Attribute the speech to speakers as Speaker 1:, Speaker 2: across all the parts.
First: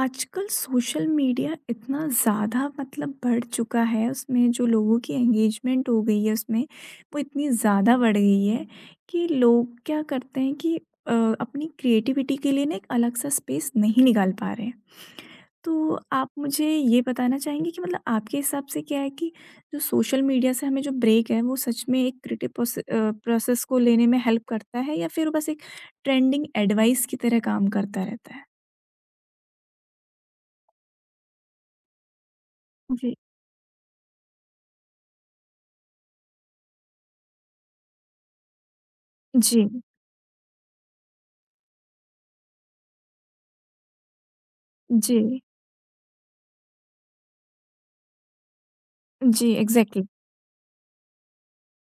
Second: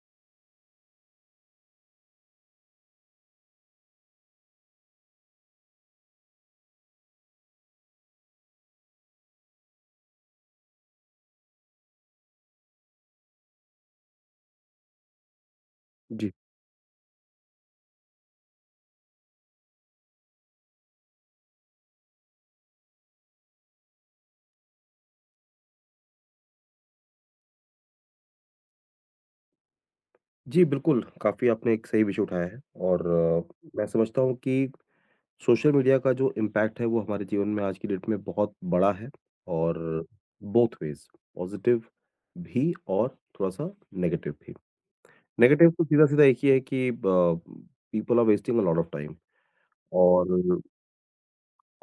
Speaker 1: आजकल social media इतना ज़्यादा मतलब बढ़ चुका है उसमें जो लोगों की एंगेजमेंट हो गई है उसमें वो इतनी ज़्यादा बढ़ गई है कि लोग क्या करते हैं कि अपनी क्रिएटिविटी के लिए ना एक अलग सा स्पेस नहीं निकाल पा रहे हैं। तो आप
Speaker 2: जी।
Speaker 1: मुझे ये बताना चाहेंगे कि मतलब आपके हिसाब से क्या है कि जो सोशल मीडिया से हमें जो ब्रेक है वो सच में एक क्रिएटिव प्रोसेस को लेने में हेल्प करता है या फिर बस एक ट्रेंडिंग एडवाइस की तरह काम करता रहता है।
Speaker 2: जी, बिल्कुल, काफ़ी आपने एक सही विषय उठाया है और
Speaker 1: जी।
Speaker 2: मैं समझता हूँ कि सोशल मीडिया का जो इम्पैक्ट है, वो हमारे जीवन में आज की डेट में बहुत बड़ा है
Speaker 1: जी।
Speaker 2: और बोथ वेज़ पॉज़िटिव भी और थोड़ा-सा नेगेटिव भी।
Speaker 1: जी,
Speaker 2: नेगेटिव तो सीधा-सीधा एक ही है कि ब people are wasting a lot of time
Speaker 1: जी, एग्ज़ैक्टली।
Speaker 2: और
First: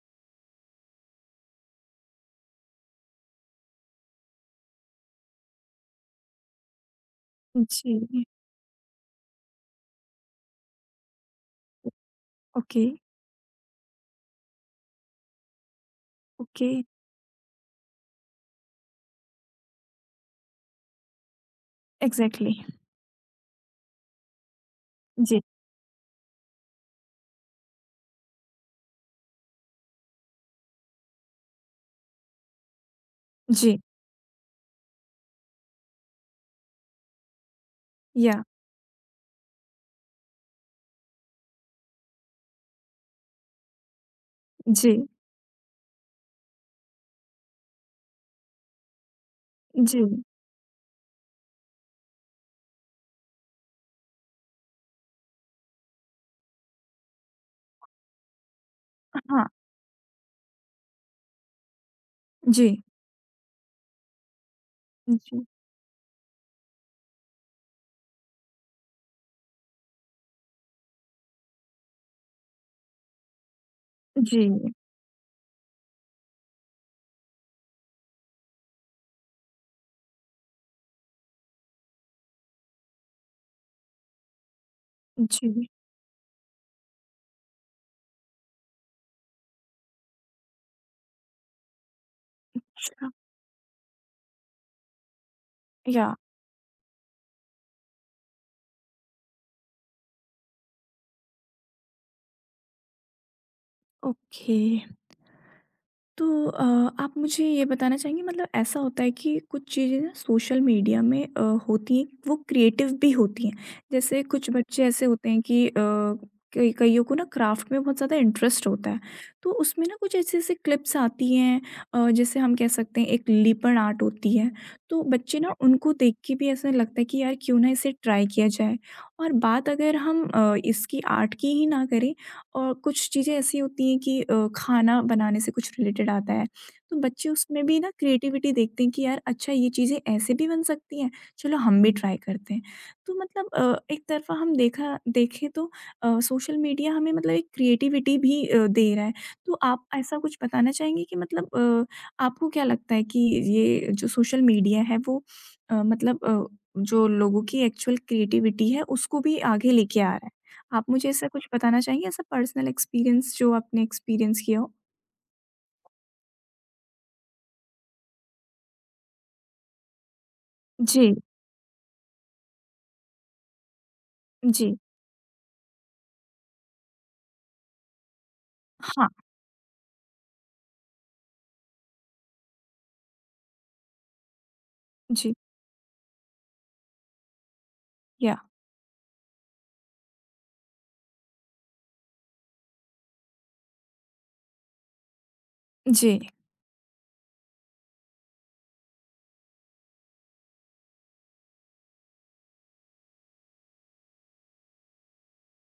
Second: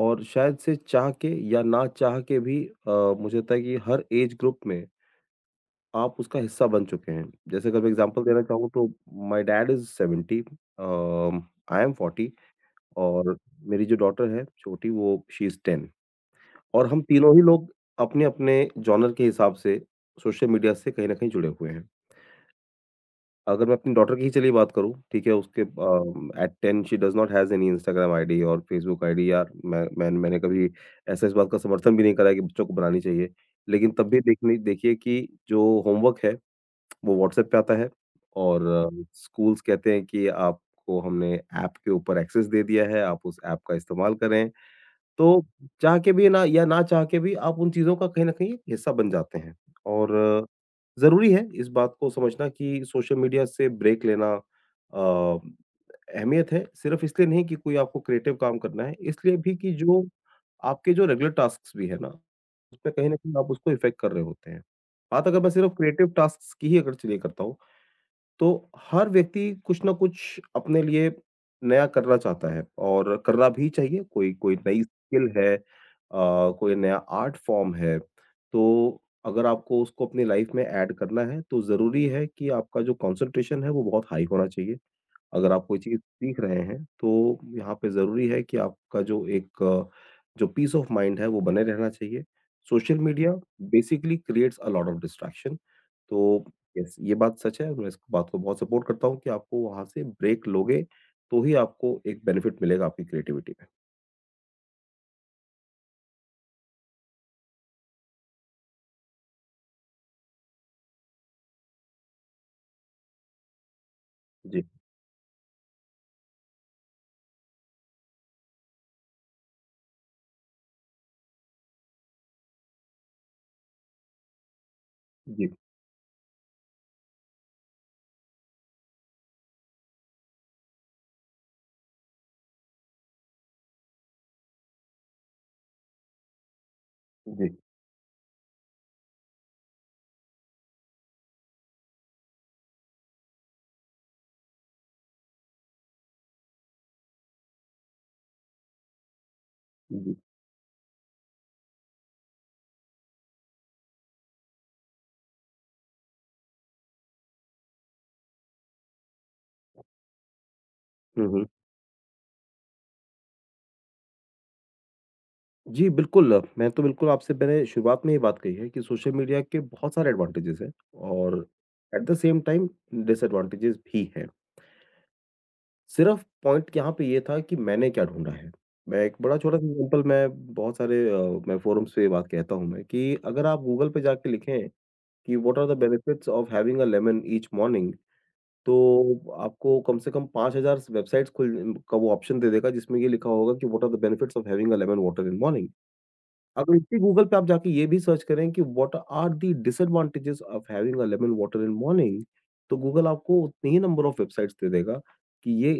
Speaker 2: शायद से चाह के या ना चाह के भी अ, मुझे लगता है कि हर ऐज ग्रुप में आप उसका हिस्सा बन चुके हैं। जैसे अगर मैं एग्ज़ाम्पल
Speaker 1: जी,
Speaker 2: देना चाहूँ तो my dad is 70, um, I am 40
Speaker 1: okay,
Speaker 2: और मेरी जो डॉटर है छोटी, वो शी इज़ 10।
Speaker 1: ओके,
Speaker 2: और हम तीनों ही लोग अपने-अपने जॉनर के हिसाब से सोशल मीडिया से कहीं न कहीं जुड़े हुए हैं।
Speaker 1: एग्ज़ैक्टली।
Speaker 2: अगर मैं अपनी डॉटर की ही चलिए बात करूँ, ठीक है?
Speaker 1: जी,
Speaker 2: उसके at 10 she does not has any Instagram ID और फेसबुक आईडी, या मैंने कभी ऐसा इस बात का समर्थन भी नहीं करा है कि बच्चों को बनानी चाहिए।
Speaker 1: जी,
Speaker 2: लेकिन तब भी देखने देखिए कि जो होमवर्क है वो व्हाट्सएप पे आता है
Speaker 1: या
Speaker 2: और स्कूल्स कहते हैं कि आपको हमने ऐप के ऊपर एक्सेस दे दिया है, आप उस ऐप का इस्तेमाल करें।
Speaker 1: जी,
Speaker 2: तो चाह के भी ना या ना चाह के भी आप उन चीज़ों का कहीं न कहीं हिस्सा बन जाते हैं
Speaker 1: जी,
Speaker 2: और ज़रूरी है इस बात को समझना कि सोशल मीडिया से ब्रेक लेना अ, अहमियत है, सिर्फ़ इसलिए नहीं कि कोई आपको क्रिएटिव काम करना है, इसलिए
Speaker 1: हाँ,
Speaker 2: भी कि जो आपके जो रेगुलर टास्क्स भी है ना,
Speaker 1: जी,
Speaker 2: उसमें कहीं न कहीं आप उसको इफ़ेक्ट कर रहे होते हैं। बात अगर
Speaker 1: जी,
Speaker 2: मैं सिर्फ़ क्रिएटिव टास्क्स की ही अगर चलिए करता हूँ, तो हर व्यक्ति कुछ ना कुछ अपने लिए नया करना चाहता है और करना भी चाहिए। कोई
Speaker 1: जी,
Speaker 2: कोई नई स्किल है, कोई नया आर्ट फॉर्म है। तो अगर आपको उसको अपनी लाइफ़ में ऐड करना है, तो ज़रूरी है कि आपका जो कॉन्संट्रेशन है वो बहुत हाई होना चाहिए। अगर आप
Speaker 1: जी,
Speaker 2: कोई चीज़ सीख रहे हैं, तो यहाँ पे ज़रूरी है कि आपका जो एक जो पीस ऑफ माइंड है, वो बने रहना चाहिए। सोशल
Speaker 1: अच्छा,
Speaker 2: media basically creates a lot of distraction.
Speaker 1: या
Speaker 2: तो यस, ये बात सच है, मैं इस बात को बहुत सपोर्ट करता हूँ कि आपको वहाँ से ब्रेक लोगे, तो ही आपको एक बेनिफिट मिलेगा आपकी क्रिएटिविटी में।
Speaker 1: ओके। तो आप मुझे ये बताना चाहेंगे मतलब ऐसा होता है कि कुछ चीज़ें ना सोशल मीडिया में होती हैं, वो क्रिएटिव भी होती हैं। जैसे कुछ
Speaker 2: जी,
Speaker 1: बच्चे ऐसे होते हैं कि कई कइयों को ना क्राफ्ट में बहुत ज़्यादा इंटरेस्ट होता है, तो उसमें ना कुछ ऐसी-ऐसी क्लिप्स आती हैं जैसे हम कह सकते हैं एक लिपण आर्ट होती है, तो बच्चे
Speaker 2: जी,
Speaker 1: ना उनको देख के भी ऐसा लगता है कि यार क्यों ना इसे ट्राई किया जाए। और बात अगर हम इसकी आर्ट की ही ना करें और कुछ चीज़ें ऐसी होती हैं कि खाना बनाने से कुछ रिलेटेड आता है, तो बच्चे
Speaker 2: जी,
Speaker 1: उसमें भी ना क्रिएटिविटी देखते हैं कि यार अच्छा ये चीज़ें ऐसे भी बन सकती हैं, चलो हम भी ट्राई करते हैं। तो मतलब एक तरफ़ा हम देखा देखें तो सोशल मीडिया हमें मतलब एक क्रिएटिविटी भी दे रहा है। तो आप
Speaker 2: जी।
Speaker 1: ऐसा कुछ बताना चाहेंगे कि मतलब आपको क्या लगता है कि ये जो सोशल मीडिया है वो मतलब जो लोगों की एक्चुअल क्रिएटिविटी है उसको भी आगे लेके आ रहा है? आप मुझे
Speaker 2: हुँ,
Speaker 1: ऐसा
Speaker 2: हुँ।
Speaker 1: कुछ बताना चाहेंगे ऐसा पर्सनल एक्सपीरियंस जो आपने एक्सपीरियंस किया हो?
Speaker 2: जी, बिल्कुल, मैं तो बिल्कुल आपसे मैंने शुरुआत में ये बात कही है कि सोशल मीडिया के बहुत सारे एडवांटेजेज़ हैं
Speaker 1: जी,
Speaker 2: और at the same time disadvantages भी हैं।
Speaker 1: जी।
Speaker 2: सिर्फ पॉइंट यहाँ पे ये था कि मैंने क्या ढूँढा है। मैं
Speaker 1: हाँ,
Speaker 2: एक बड़ा छोटा-सा एग्ज़ाम्पल मैं बहुत सारे मैं फोरम्स पे ये बात कहता हूँ मैं कि अगर आप गूगल पे जाके लिखें
Speaker 1: जी,
Speaker 2: कि what are the benefits of having a lemon each morning,
Speaker 1: या
Speaker 2: तो आपको कम से कम 5000 वेबसाइट्स खुल का वो ऑप्शन दे देगा जिसमें ये लिखा होगा कि what are the benefits of having a lemon water in morning.
Speaker 1: जी,
Speaker 2: अगर इसी गूगल पे आप जाके ये भी सर्च करें कि what are the disadvantages of having a lemon water in morning, तो गूगल आपको उतने ही नंबर ऑफ वेबसाइट्स दे देगा कि ये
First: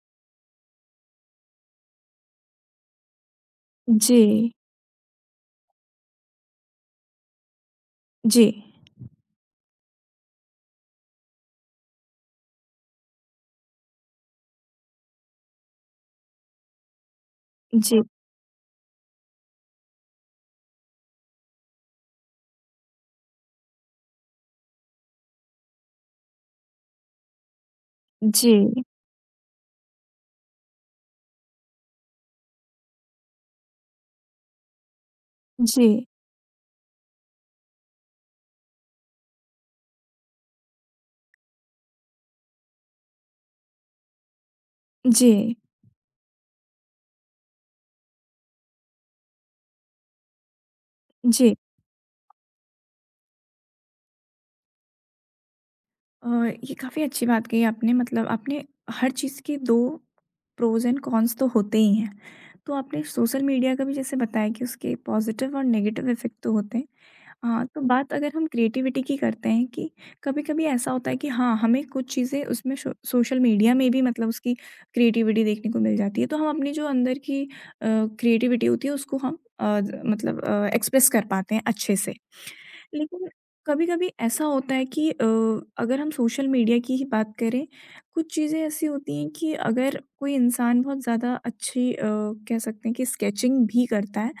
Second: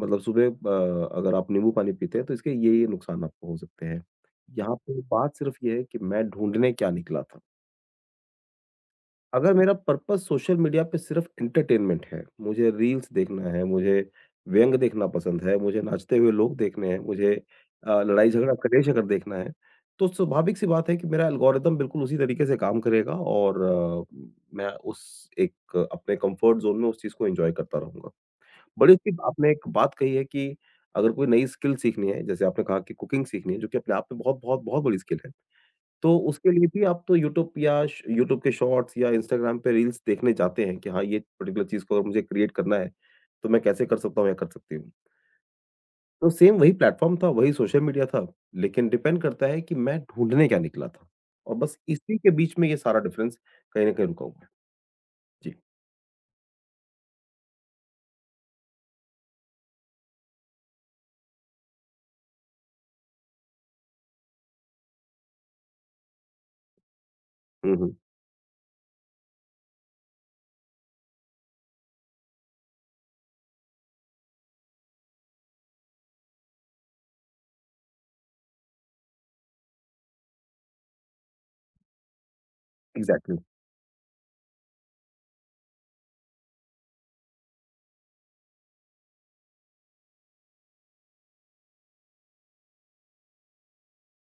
Speaker 2: मतलब सुबह अगर आप नींबू पानी पीते हैं तो इसके ये-ये नुकसान आपको हो सकते हैं।
Speaker 1: जी,
Speaker 2: यहाँ पे बात सिर्फ़ ये है कि मैं ढूँढने क्या निकला था।
Speaker 1: जी,
Speaker 2: अगर मेरा पर्पज़ सोशल मीडिया पे सिर्फ़ एंटरटेनमेंट है, मुझे रील्स देखना है, मुझे व्यंग देखना पसंद है, मुझे नाचते हुए लोग देखने हैं, मुझे
Speaker 1: जी,
Speaker 2: लड़ाई-झगड़ा, कलेश अगर देखना है, तो स्वाभाविक सी बात है कि मेरा एल्गोरिदम बिल्कुल उसी तरीके से काम करेगा और मैं उस एक अपने कम्फ़र्ट ज़ोन में उस चीज़ को एन्जॉय करता रहूँगा।
Speaker 1: जी,
Speaker 2: बड़ी सी आपने एक बात कही है कि अगर कोई नई स्किल सीखनी है, जैसे आपने कहा कि कुकिंग सीखनी है, जो कि अपने आप में बहुत, बहुत, बहुत बड़ी स्किल है।
Speaker 1: जी,
Speaker 2: तो उसके लिए भी आप तो यूट्यूब या श यूट्यूब के शॉर्ट्स या इंस्टाग्राम पे रील्स देखने जाते हैं कि हाँ, ये पर्टिकुलर चीज़ को अगर मुझे क्रिएट करना है, तो मैं कैसे कर सकता हूँ या कर सकती हूँ।
Speaker 1: जी,
Speaker 2: तो सेम वही प्लेटफ़ॉर्म था, वही सोशल मीडिया था, लेकिन डिपेंड करता है कि मैं ढूँढने क्या निकला था। और
Speaker 1: जी।
Speaker 2: बस इसी के बीच में ये सारा डिफरेंस कहीं न कहीं रुका हुआ है। जी।
Speaker 1: अ, ये काफ़ी अच्छी बात कही आपने मतलब आपने हर चीज़ के 2 प्रोज़ एंड कॉन्स तो होते ही हैं। तो आपने सोशल मीडिया का भी जैसे बताया कि उसके पॉज़िटिव और नेगेटिव इफ़ेक्ट तो होते हैं। हाँ,
Speaker 2: हुँ,
Speaker 1: तो
Speaker 2: हुँ।
Speaker 1: बात अगर हम क्रिएटिविटी की करते हैं कि कभी-कभी ऐसा होता है कि हाँ, हमें कुछ चीज़ें उसमें शो सोशल मीडिया में भी मतलब उसकी क्रिएटिविटी देखने को मिल जाती है। तो हम अपनी जो अंदर की क्रिएटिविटी होती है उसको हम एक्सप्रेस कर पाते हैं अच्छे से। लेकिन
Speaker 2: एग्ज़ैक्टली।
Speaker 1: कभी-कभी ऐसा होता है कि अगर हम सोशल मीडिया की ही बात करें, कुछ चीज़ें ऐसी होती हैं कि अगर कोई इंसान बहुत ज़्यादा अच्छी कह सकते हैं कि स्केचिंग भी करता है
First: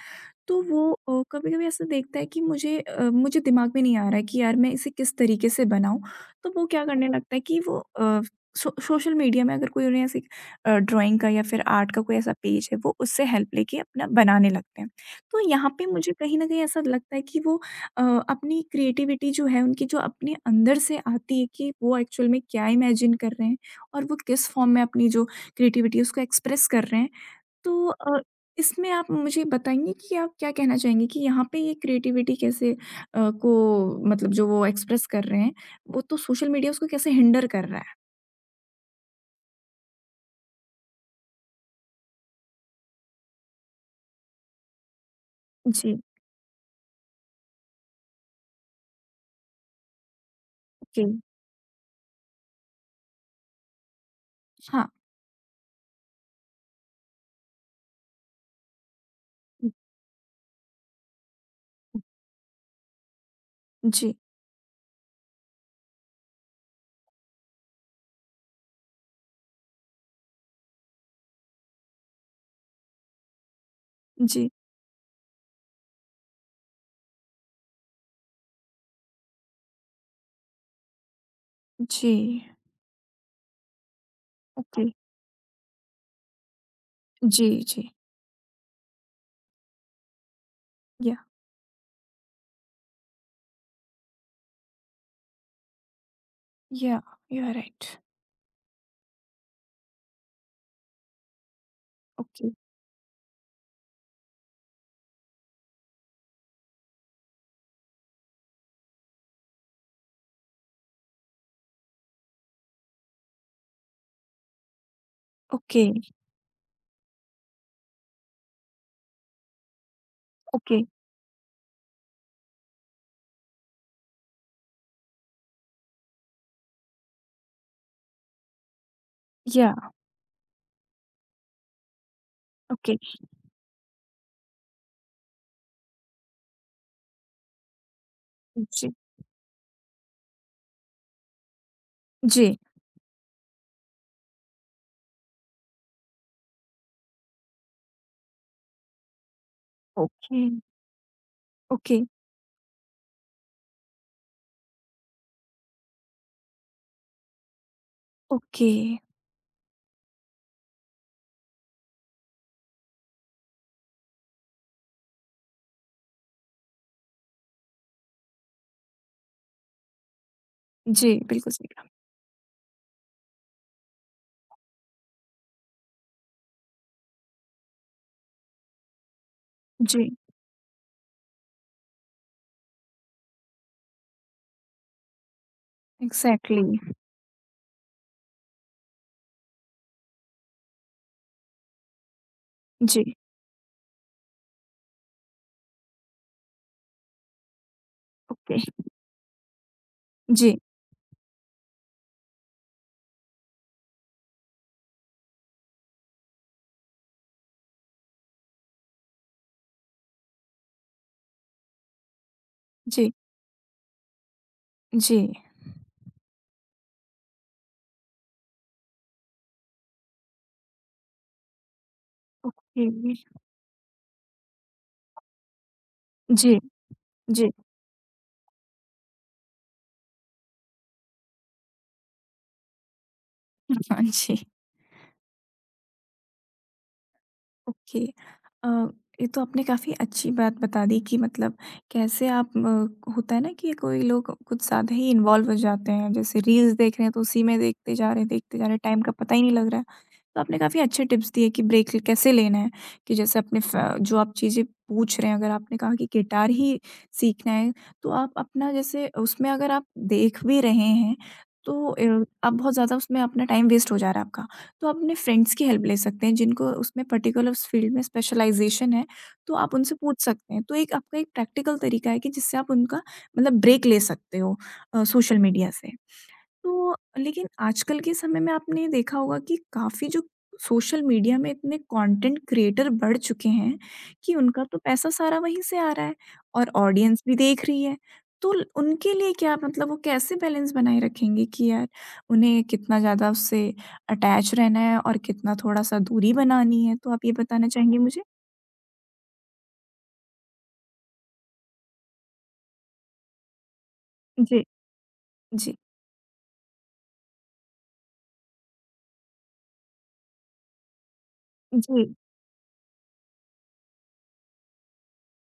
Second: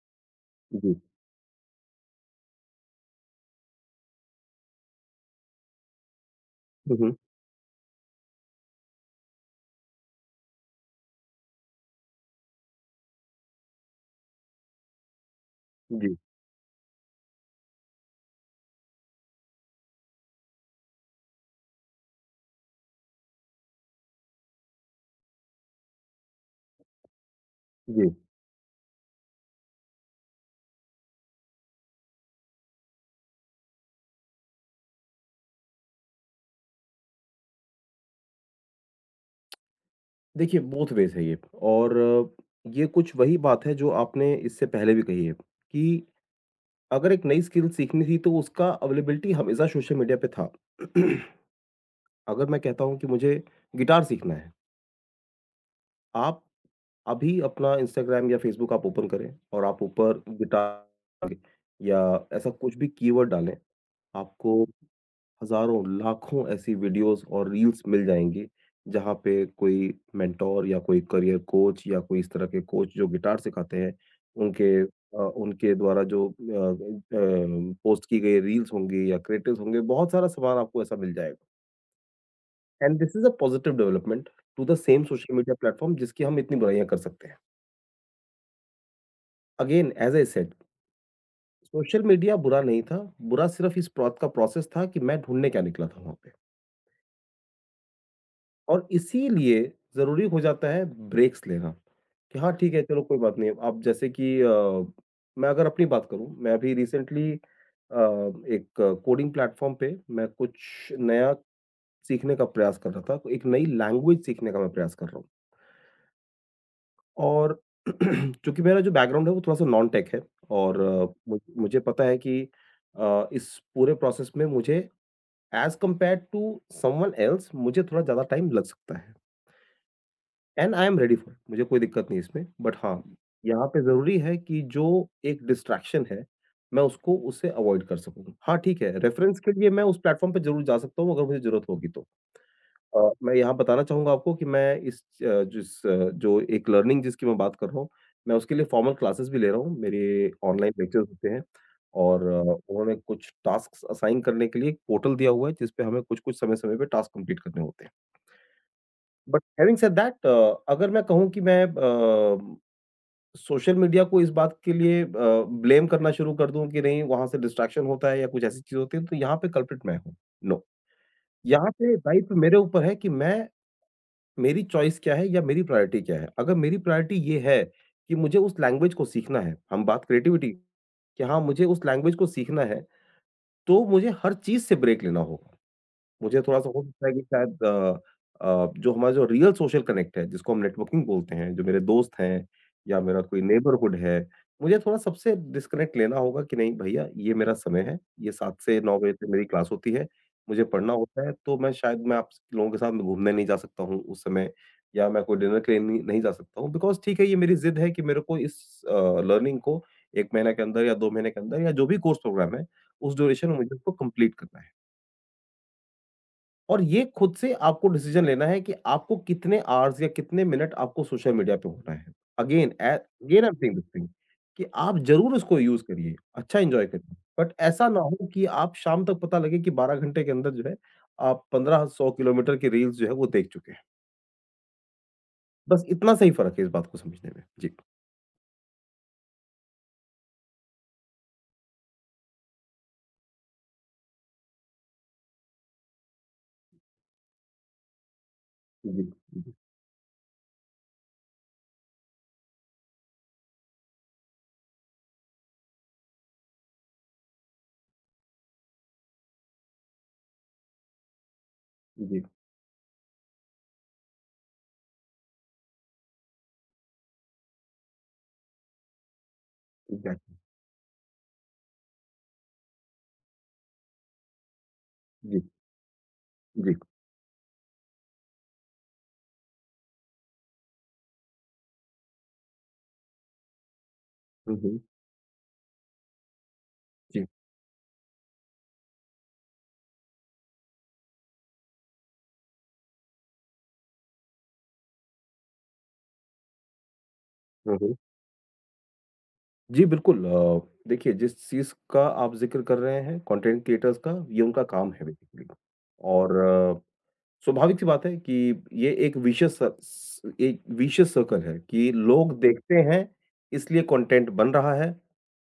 Speaker 1: तो वो
Speaker 2: जी।
Speaker 1: कभी-कभी ऐसा देखता है कि मुझे मुझे दिमाग में नहीं आ रहा है कि यार मैं इसे किस तरीके से बनाऊँ। तो वो क्या
Speaker 2: हुँ,
Speaker 1: करने
Speaker 2: हुँ।
Speaker 1: लगता है कि वो सोशल मीडिया में अगर कोई उन्हें ऐसे ड्राइंग का या फिर आर्ट का कोई ऐसा पेज है, वो उससे हेल्प लेके अपना बनाने लगते हैं। तो यहाँ पे मुझे
Speaker 2: जी,
Speaker 1: कहीं न कहीं ऐसा लगता है कि वो अ, अपनी क्रिएटिविटी जो है, उनकी जो अपने अंदर से आती है कि वो एक्चुअल में क्या इमेजिन कर रहे हैं और वो किस फॉर्म में अपनी जो क्रिएटिविटी है उसको एक्सप्रेस कर रहे हैं। तो
Speaker 2: जी।
Speaker 1: इसमें आप मुझे बताएँगे कि आप क्या कहना चाहेंगे कि यहाँ पे ये क्रिएटिविटी कैसे को मतलब जो वो एक्सप्रेस कर रहे हैं, वो तो सोशल मीडिया उसको कैसे हिंडर कर रहा है?
Speaker 2: देखिए, बोथ वेज़ है ये और ये कुछ वही बात है जो आपने इससे पहले भी कही है
Speaker 1: जी,
Speaker 2: कि अगर एक नई स्किल सीखनी थी तो उसका अवेलेबिलिटी हमेशा सोशल मीडिया पे था।
Speaker 1: ओके,
Speaker 2: अगर मैं कहता हूँ कि मुझे गिटार सीखना है,
Speaker 1: हाँ।
Speaker 2: आप अभी अपना इंस्टाग्राम या फेसबुक आप ओपन करें और आप ऊपर गिटार या ऐसा कुछ भी कीवर्ड डालें,
Speaker 1: जी,
Speaker 2: आपको हज़ारों, लाखों ऐसी वीडियोज़ और रील्स मिल जाएँगी, जहाँ पे कोई मेंटर या कोई करियर कोच या कोई इस तरह के कोच जो गिटार सिखाते हैं,
Speaker 1: जी,
Speaker 2: उनके उनके द्वारा जो पोस्ट की गई रील्स होंगी या क्रिएटिव्स होंगे, बहुत सारा सामान आपको ऐसा मिल जाएगा।
Speaker 1: जी,
Speaker 2: and this is a positive development to the
Speaker 1: okay,
Speaker 2: same social media platform जिसकी हम इतनी बुराइयाँ कर सकते हैं।
Speaker 1: जी, जी,
Speaker 2: again as I said
Speaker 1: yeah,
Speaker 2: social media बुरा नहीं था, बुरा सिर्फ़ इस प्रोत का प्रोसेस था कि मैं ढूँढने क्या निकला था वहाँ पे।
Speaker 1: या, यू आर राइट,
Speaker 2: और इसीलिए ज़रूरी हो जाता है ब्रेक्स लेना, कि हाँ,
Speaker 1: ओके,
Speaker 2: ठीक है, चलो कोई बात नहीं। अब जैसे कि मैं अगर अपनी बात करूँ, मैं अभी रिसेंटली एक कोडिंग प्लेटफ़ॉर्म पे मैं कुछ नया सीखने का प्रयास कर रहा था, तो एक नई लैंग्वेज सीखने का मैं प्रयास कर रहा हूँ
Speaker 1: ओके,
Speaker 2: और चूँकि मेरा जो बैकग्राउंड है वो थोड़ा-सा नॉन टेक है
Speaker 1: ओके,
Speaker 2: और मुझे पता है कि इस पूरे प्रोसेस में मुझे as compared to someone else मुझे थोड़ा ज़्यादा टाइम लग सकता है।
Speaker 1: Yeah,
Speaker 2: and I am ready for it, मुझे कोई दिक्कत नहीं है इसमें, बट
Speaker 1: ओके,
Speaker 2: हाँ, यहाँ पे ज़रूरी है कि जो एक डिस्ट्रैक्शन है, मैं उसको उससे अवॉइड कर सकूँ। हाँ, ठीक
Speaker 1: जी,
Speaker 2: है, रेफ़रेंस के लिए मैं उस प्लेटफ़ॉर्म पे ज़रूर जा सकता हूँ अगर मुझे ज़रूरत होगी तो।
Speaker 1: जी,
Speaker 2: मैं यहाँ बताना चाहूँगा आपको कि मैं इस जो एक लर्निंग जिसकी मैं बात कर रहा हूँ, मैं उसके लिए फॉर्मल क्लासेस भी ले रहा हूँ। मेरे
Speaker 1: ओके,
Speaker 2: ऑनलाइन लेक्चर्स होते हैं
Speaker 1: ओके,
Speaker 2: और उन्होंने कुछ टास्क्स असाइन करने के लिए एक पोर्टल दिया हुआ है, जिस पे हमें कुछ-कुछ समय-समय पे टास्क कंप्लीट करने होते हैं।
Speaker 1: Okay,
Speaker 2: but having said that, अगर मैं कहूँ कि मैं सोशल मीडिया को इस बात के लिए ब्लेम करना शुरू कर दूँ कि नहीं वहाँ से डिस्ट्रैक्शन होता है या कुछ ऐसी चीज़ होती है, तो यहाँ पे कल्प्रिट मैं हूँ। नो,
Speaker 1: जी, बिल्कुल सही
Speaker 2: यहाँ
Speaker 1: कहा।
Speaker 2: पे दायित्व मेरे ऊपर है कि मैं मेरी चॉइस क्या है या मेरी प्रायोरिटी क्या है? अगर मेरी प्रायोरिटी ये है कि मुझे उस लैंग्वेज को सीखना है, हम बात
Speaker 1: जी,
Speaker 2: क्रिएटिविटी कि हाँ, मुझे उस लैंग्वेज को सीखना है, तो मुझे हर चीज़ से ब्रेक लेना होगा। मुझे थोड़ा-सा
Speaker 1: एग्ज़ैक्टली,
Speaker 2: हो सकता है कि शायद जो हमारा जो रियल सोशल कनेक्ट है, जिसको हम नेटवर्किंग बोलते हैं, जो मेरे दोस्त हैं या
Speaker 1: जी,
Speaker 2: मेरा कोई नेबरहुड है, मुझे थोड़ा सबसे डिस्कनेक्ट लेना होगा कि नहीं भैया, ये मेरा समय है, ये
Speaker 1: ओके,
Speaker 2: 7 से 9 बजे तक मेरी क्लास होती है,
Speaker 1: जी,
Speaker 2: मुझे पढ़ना होता है, तो मैं शायद मैं आप लोगों के साथ में घूमने नहीं जा सकता हूँ उस समय, या मैं कोई डिनर के लिए नहीं नहीं जा सकता हूँ, बिकॉज़ ठीक है ये मेरी ज़िद है कि मेरे को इस अ, लर्निंग को 1 महीने के अंदर या 2 महीने के अंदर या जो भी कोर्स प्रोग्राम है,
Speaker 1: जी।
Speaker 2: उस ड्यूरेशन में मुझे उसको कंप्लीट करना है।
Speaker 1: जी,
Speaker 2: और ये खुद से आपको डिसीजन लेना है कि आपको कितने आवर्स या कितने मिनट आपको सोशल मीडिया पे होना है। Again
Speaker 1: okay.
Speaker 2: Uh again I am saying this thing कि आप ज़रूर इसको यूज़ करिए,
Speaker 1: जी,
Speaker 2: अच्छा एन्जॉय करिए।
Speaker 1: जी।
Speaker 2: बट ऐसा ना हो कि आप शाम तक पता लगे कि 12 घंटे के अंदर जो है, आप 1500 किलोमीटर की रील्स जो है वो देख चुके हैं।
Speaker 1: हाँ, जी।
Speaker 2: बस इतना सा ही फ़र्क है इस बात को समझने में। जी।
Speaker 1: ओके। अ, ये तो आपने काफ़ी अच्छी बात बता दी कि मतलब कैसे आप होता है ना कि कोई लोग कुछ ज़्यादा ही इन्वॉल्व हो जाते हैं जैसे रील्स देख रहे हैं तो उसी में देखते जा रहे हैं देखते जा रहे हैं टाइम
Speaker 2: जी,
Speaker 1: का पता ही नहीं
Speaker 2: जी,
Speaker 1: लग रहा है। तो आपने काफ़ी अच्छे टिप्स दिए कि ब्रेक कैसे लेना है कि जैसे जो आप चीज़ें पूछ रहे हैं अगर आपने कहा कि गिटार ही सीखना है तो आप अपना जैसे उसमें अगर आप देख भी रहे हैं तो
Speaker 2: जी,
Speaker 1: आप बहुत ज़्यादा उसमें अपना टाइम वेस्ट हो जा रहा है आपका। तो आप अपने फ्रेंड्स की हेल्प ले सकते हैं जिनको उसमें पर्टिकुलर उस फील्ड में स्पेशलाइजेशन है, तो आप उनसे पूछ
Speaker 2: एग्ज़ैक्टली।
Speaker 1: सकते हैं। तो एक आपका एक प्रैक्टिकल तरीका है कि जिससे आप उनका मतलब ब्रेक ले सकते हो सोशल
Speaker 2: जी,
Speaker 1: मीडिया से।
Speaker 2: जी।
Speaker 1: तो लेकिन आजकल के समय में आपने देखा होगा कि काफ़ी जो सोशल मीडिया में इतने कंटेंट क्रिएटर बढ़ चुके हैं कि
Speaker 2: हुँ,
Speaker 1: उनका तो
Speaker 2: हुँ।
Speaker 1: पैसा सारा वहीं से आ रहा है और ऑडियंस
Speaker 2: जी,
Speaker 1: भी देख रही है। तो ल उनके लिए क्या मतलब वो कैसे बैलेंस बनाए रखेंगे कि यार उन्हें कितना ज़्यादा उससे अटैच रहना है और कितना थोड़ा-सा दूरी बनानी है? तो आप ये बताना
Speaker 2: हुँ, हुँ।
Speaker 1: चाहेंगे मुझे?
Speaker 2: जी, बिल्कुल देखिए जिस चीज़ का आप ज़िक्र कर रहे हैं कंटेंट क्रिएटर्स का, ये उनका
Speaker 1: जी,
Speaker 2: काम है बेसिकली
Speaker 1: जी,
Speaker 2: और स्वाभाविक-सी बात है कि ये एक विशेष स स एक विशेष सर्कल है कि
Speaker 1: जी,
Speaker 2: लोग देखते हैं, इसलिए कंटेंट बन रहा है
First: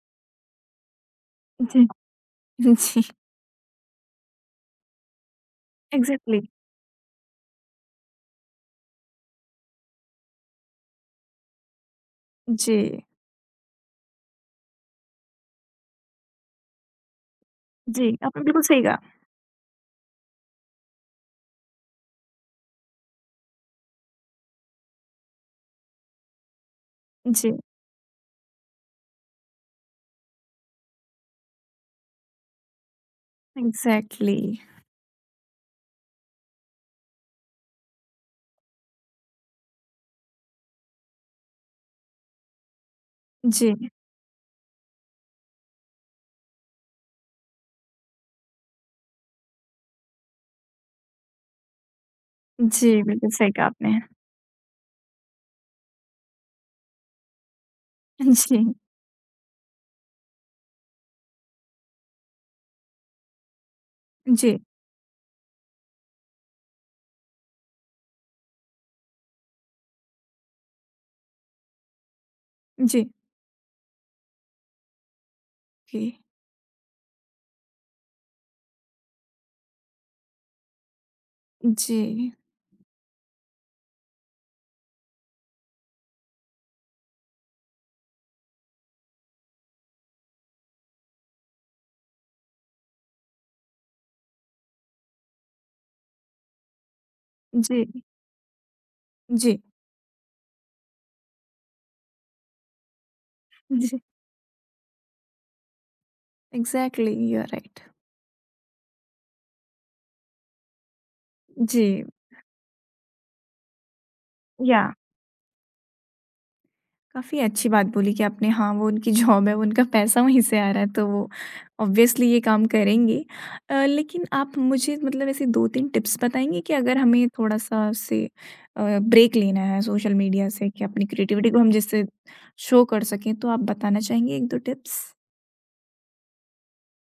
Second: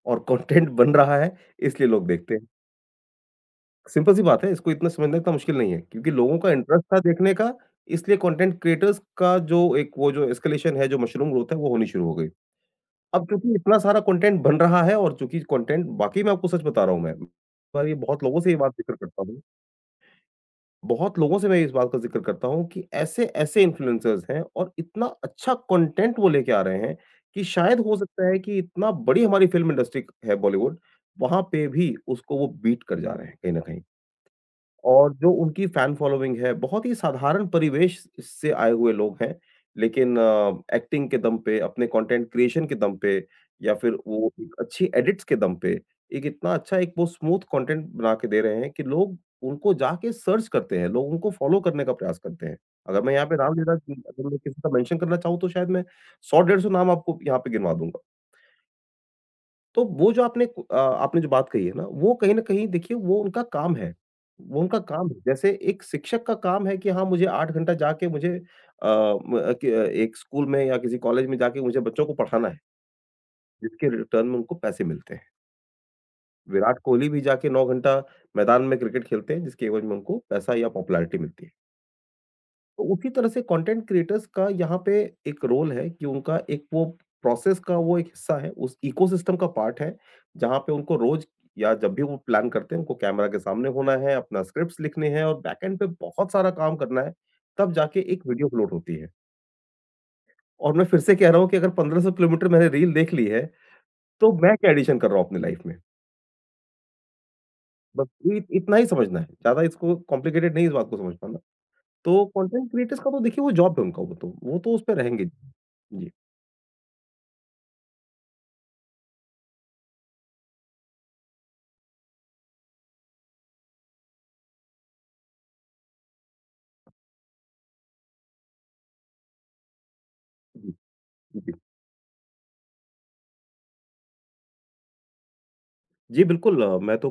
Speaker 2: और कंटेंट बन रहा है,
Speaker 1: जी,
Speaker 2: इसलिए लोग देखते हैं।
Speaker 1: जी,
Speaker 2: सिंपल सी बात है, इसको इतना समझना इतना मुश्किल नहीं है क्योंकि लोगों
Speaker 1: एग्ज़ैक्टली।
Speaker 2: का इंटरेस्ट था देखने का, इसलिए कंटेंट क्रिएटर्स का जो एक वो जो एस्केलेशन है, जो मशरूम ग्रोथ है, वो होनी शुरू हो गई।
Speaker 1: जी,
Speaker 2: अब क्योंकि इतना सारा कंटेंट बन रहा है और चूँकि कंटेंट बाकी मैं आपको सच बता रहा हूँ पर ये
Speaker 1: जी,
Speaker 2: बहुत लोगों
Speaker 1: आपने
Speaker 2: से ये
Speaker 1: बिल्कुल
Speaker 2: बात
Speaker 1: सही
Speaker 2: ज़िक्र
Speaker 1: कहा।
Speaker 2: करता हूँ। बहुत लोगों से मैं इस बात का ज़िक्र करता हूँ कि ऐसे-ऐसे इन्फ्लुएंसर्स हैं और इतना अच्छा कंटेंट वो लेके आ रहे हैं कि
Speaker 1: जी,
Speaker 2: शायद हो सकता है कि इतना बड़ी हमारी फ़िल्म इंडस्ट्री है बॉलीवुड, वहाँ पे भी उसको वो बीट कर जा रहे हैं कहीं न कहीं।
Speaker 1: एग्ज़ैक्टली।
Speaker 2: और जो उनकी फैन फॉलोइंग है, बहुत ही साधारण परिवेश से आए हुए लोग हैं, लेकिन एक्टिंग के दम पे, अपने कंटेंट क्रिएशन के दम पे या
Speaker 1: जी,
Speaker 2: फिर वो एक अच्छी एडिट्स के दम पे, एक इतना अच्छा एक वो स्मूथ कंटेंट बना के दे रहे हैं कि लोग उनको जाके सर्च करते हैं, लोग उनको फॉलो करने का प्रयास करते हैं।
Speaker 1: जी,
Speaker 2: अगर मैं यहाँ
Speaker 1: बिल्कुल
Speaker 2: पे
Speaker 1: सही
Speaker 2: नाम
Speaker 1: कहा
Speaker 2: लेना
Speaker 1: आपने।
Speaker 2: अगर मैं किसी का मेंशन करना चाहूँ तो शायद मैं 100 डेढ़ 100 नाम आपको यहाँ पे गिनवा दूँगा।
Speaker 1: जी,
Speaker 2: तो वो जो आपने जो बात कही है ना, वो कहीं न कहीं देखिए वो उनका काम है।
Speaker 1: जी,
Speaker 2: वो उनका काम है। जैसे एक शिक्षक का काम है कि हाँ, मुझे 8 घंटा जाके मुझे अ, म अ, क एक स्कूल में या किसी कॉलेज में जाके मुझे बच्चों को पढ़ाना है,
Speaker 1: जी,
Speaker 2: जिसके रिटर्न में उनको पैसे मिलते हैं।
Speaker 1: जी,
Speaker 2: विराट कोहली भी जाके 9 घंटा मैदान में क्रिकेट खेलते हैं, जिसके एवज में उनको पैसा या पॉपुलैरिटी मिलती है।
Speaker 1: जी,
Speaker 2: तो उसी तरह से कंटेंट क्रिएटर्स का यहाँ पे एक रोल है कि उनका एक वो प्रोसेस का वो एक हिस्सा है, उस इकोसिस्टम का पार्ट है, जहाँ पे उनको रोज़ या जब भी वो प्लान करते हैं, उनको कैमरा के सामने होना है, अपना स्क्रिप्ट्स लिखने हैं और बैकएंड पे बहुत सारा काम करना है, तब जाके
Speaker 1: जी,
Speaker 2: एक वीडियो अपलोड होती है।
Speaker 1: जी,
Speaker 2: और मैं फिर से कह रहा हूँ कि अगर 1500 किलोमीटर मैंने रील देख ली है,
Speaker 1: जी,
Speaker 2: तो मैं क्या एडिशन कर रहा हूँ अपनी लाइफ में?
Speaker 1: Exactly you are right.
Speaker 2: बस इत इतना ही समझना है, ज़्यादा इसको कॉम्प्लिकेटेड नहीं इस बात को समझ पाना।
Speaker 1: जी,
Speaker 2: तो कंटेंट क्रिएटर्स का तो देखिए वो जॉब है उनका वो तो उस
Speaker 1: या
Speaker 2: पे रहेंगे। जी।
Speaker 1: काफ़ी अच्छी बात बोली कि आपने हाँ, वो उनकी जॉब है, वो उनका पैसा वहीं से आ रहा है तो वो ऑब्वियसली ये काम करेंगे। लेकिन आप मुझे मतलब ऐसे 2-3 टिप्स बताएँगे कि अगर हमें थोड़ा-सा उससे ब्रेक लेना है सोशल मीडिया से
Speaker 2: जी
Speaker 1: कि अपनी क्रिएटिविटी
Speaker 2: जी।
Speaker 1: को हम जिससे शो कर सकें, तो आप बताना चाहेंगे 1-2 टिप्स?
Speaker 2: जी, बिल्कुल मैं तो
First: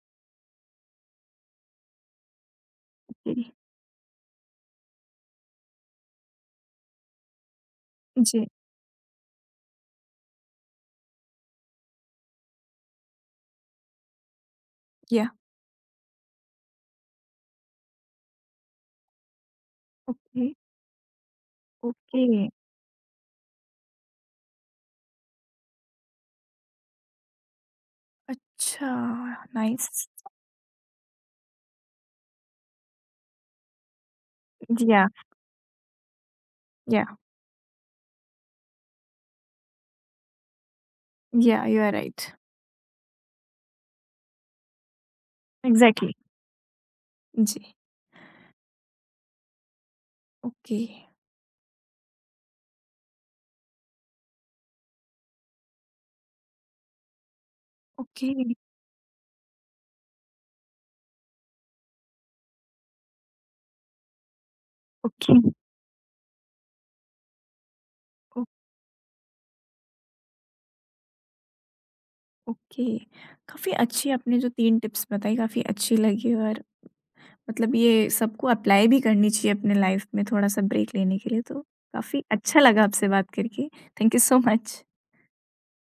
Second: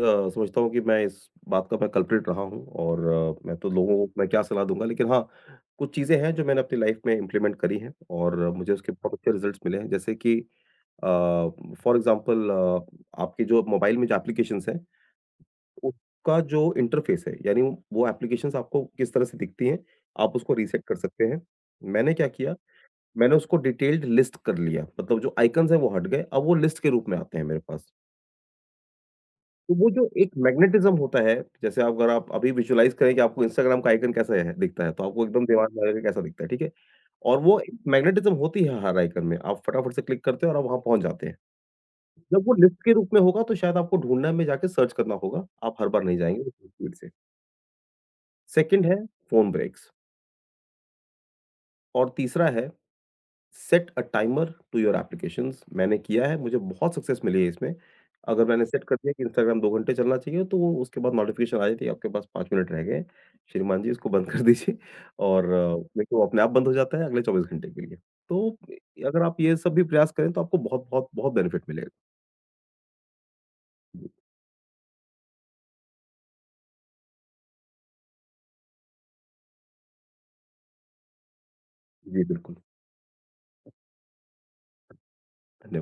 Speaker 2: समझता हूँ कि मैं इस बात का मैं कल्प्रिट रहा हूँ और
Speaker 1: जी,
Speaker 2: मैं तो लोगों को मैं क्या सलाह दूँगा लेकिन हाँ, कुछ चीज़ें हैं जो मैंने अपनी लाइफ़ में इम्प्लीमेंट करी हैं और
Speaker 1: जी।
Speaker 2: मुझे उसके बहुत अच्छे रिज़ल्ट्स मिले हैं। जैसे कि फॉर एग्ज़ाम्पल आपके जो मोबाइल में जो एप्लीकेशंस हैं,
Speaker 1: Yeah.
Speaker 2: उसका जो इंटरफ़ेस है, यानी वो एप्लीकेशंस आपको किस तरह से दिखती हैं, आप उसको
Speaker 1: Okay.
Speaker 2: रीसेट कर सकते हैं। मैंने क्या
Speaker 1: Okay.
Speaker 2: किया, मैंने उसको डिटेल्ड लिस्ट कर लिया, मतलब जो आइकन्स हैं वो हट गए, अब वो लिस्ट के रूप में आते हैं मेरे पास।
Speaker 1: अच्छा।
Speaker 2: तो वो
Speaker 1: नाइस।
Speaker 2: जो एक मैग्नेटिज़्म होता है, जैसे आप अगर आप अभी विजुअलाइज़ करें कि आपको इंस्टाग्राम का आइकन कैसा है दिखता है, तो
Speaker 1: या
Speaker 2: आपको एकदम दिमाग में आएगा कि कैसा दिखता है, ठीक है?
Speaker 1: या
Speaker 2: और वो एक मैग्नेटिज़्म होती है हर आइकन में, आप फटाफट से क्लिक करते हैं और आप वहाँ पहुँच जाते हैं।
Speaker 1: या, यू आर राइट,
Speaker 2: जब वो लिस्ट के रूप में होगा तो शायद आपको ढूँढने में जाके सर्च करना होगा, आप हर बार
Speaker 1: एग्जैक्टली,
Speaker 2: नहीं जाएँगे उतनी स्पीड से।
Speaker 1: जी,
Speaker 2: 2nd है फ़ोन ब्रेक्स,
Speaker 1: ओके,
Speaker 2: और तीसरा है set a timer to your applications. मैंने किया है, मुझे बहुत सक्सेस मिली है इसमें।
Speaker 1: ओके,
Speaker 2: अगर मैंने सेट कर दिया कि इंस्टाग्राम 2 घंटे चलना चाहिए, तो वो उसके बाद नोटिफ़िकेशन आ जाती है, आपके पास 5 मिनट रह गए हैं, श्रीमान जी इसको बंद कर दीजिए।
Speaker 1: ओके,
Speaker 2: और देखिए वो अपने आप बंद हो जाता है अगले 24 घंटे के लिए।
Speaker 1: ओ-
Speaker 2: तो अगर आप ये सब भी प्रयास करें तो आपको बहुत-बहुत बहुत बहुत बेनिफिट मिलेगा।
Speaker 1: ओके। काफ़ी
Speaker 2: जी,
Speaker 1: अच्छी आपने जो तीन टिप्स बताई काफ़ी अच्छी लगी और मतलब ये सबको अप्लाई भी करनी चाहिए अपने लाइफ में थोड़ा सा ब्रेक लेने के लिए तो काफ़ी
Speaker 2: जी बिल्कुल,
Speaker 1: अच्छा लगा आपसे बात करके। Thank you so much.
Speaker 2: धन्यवाद।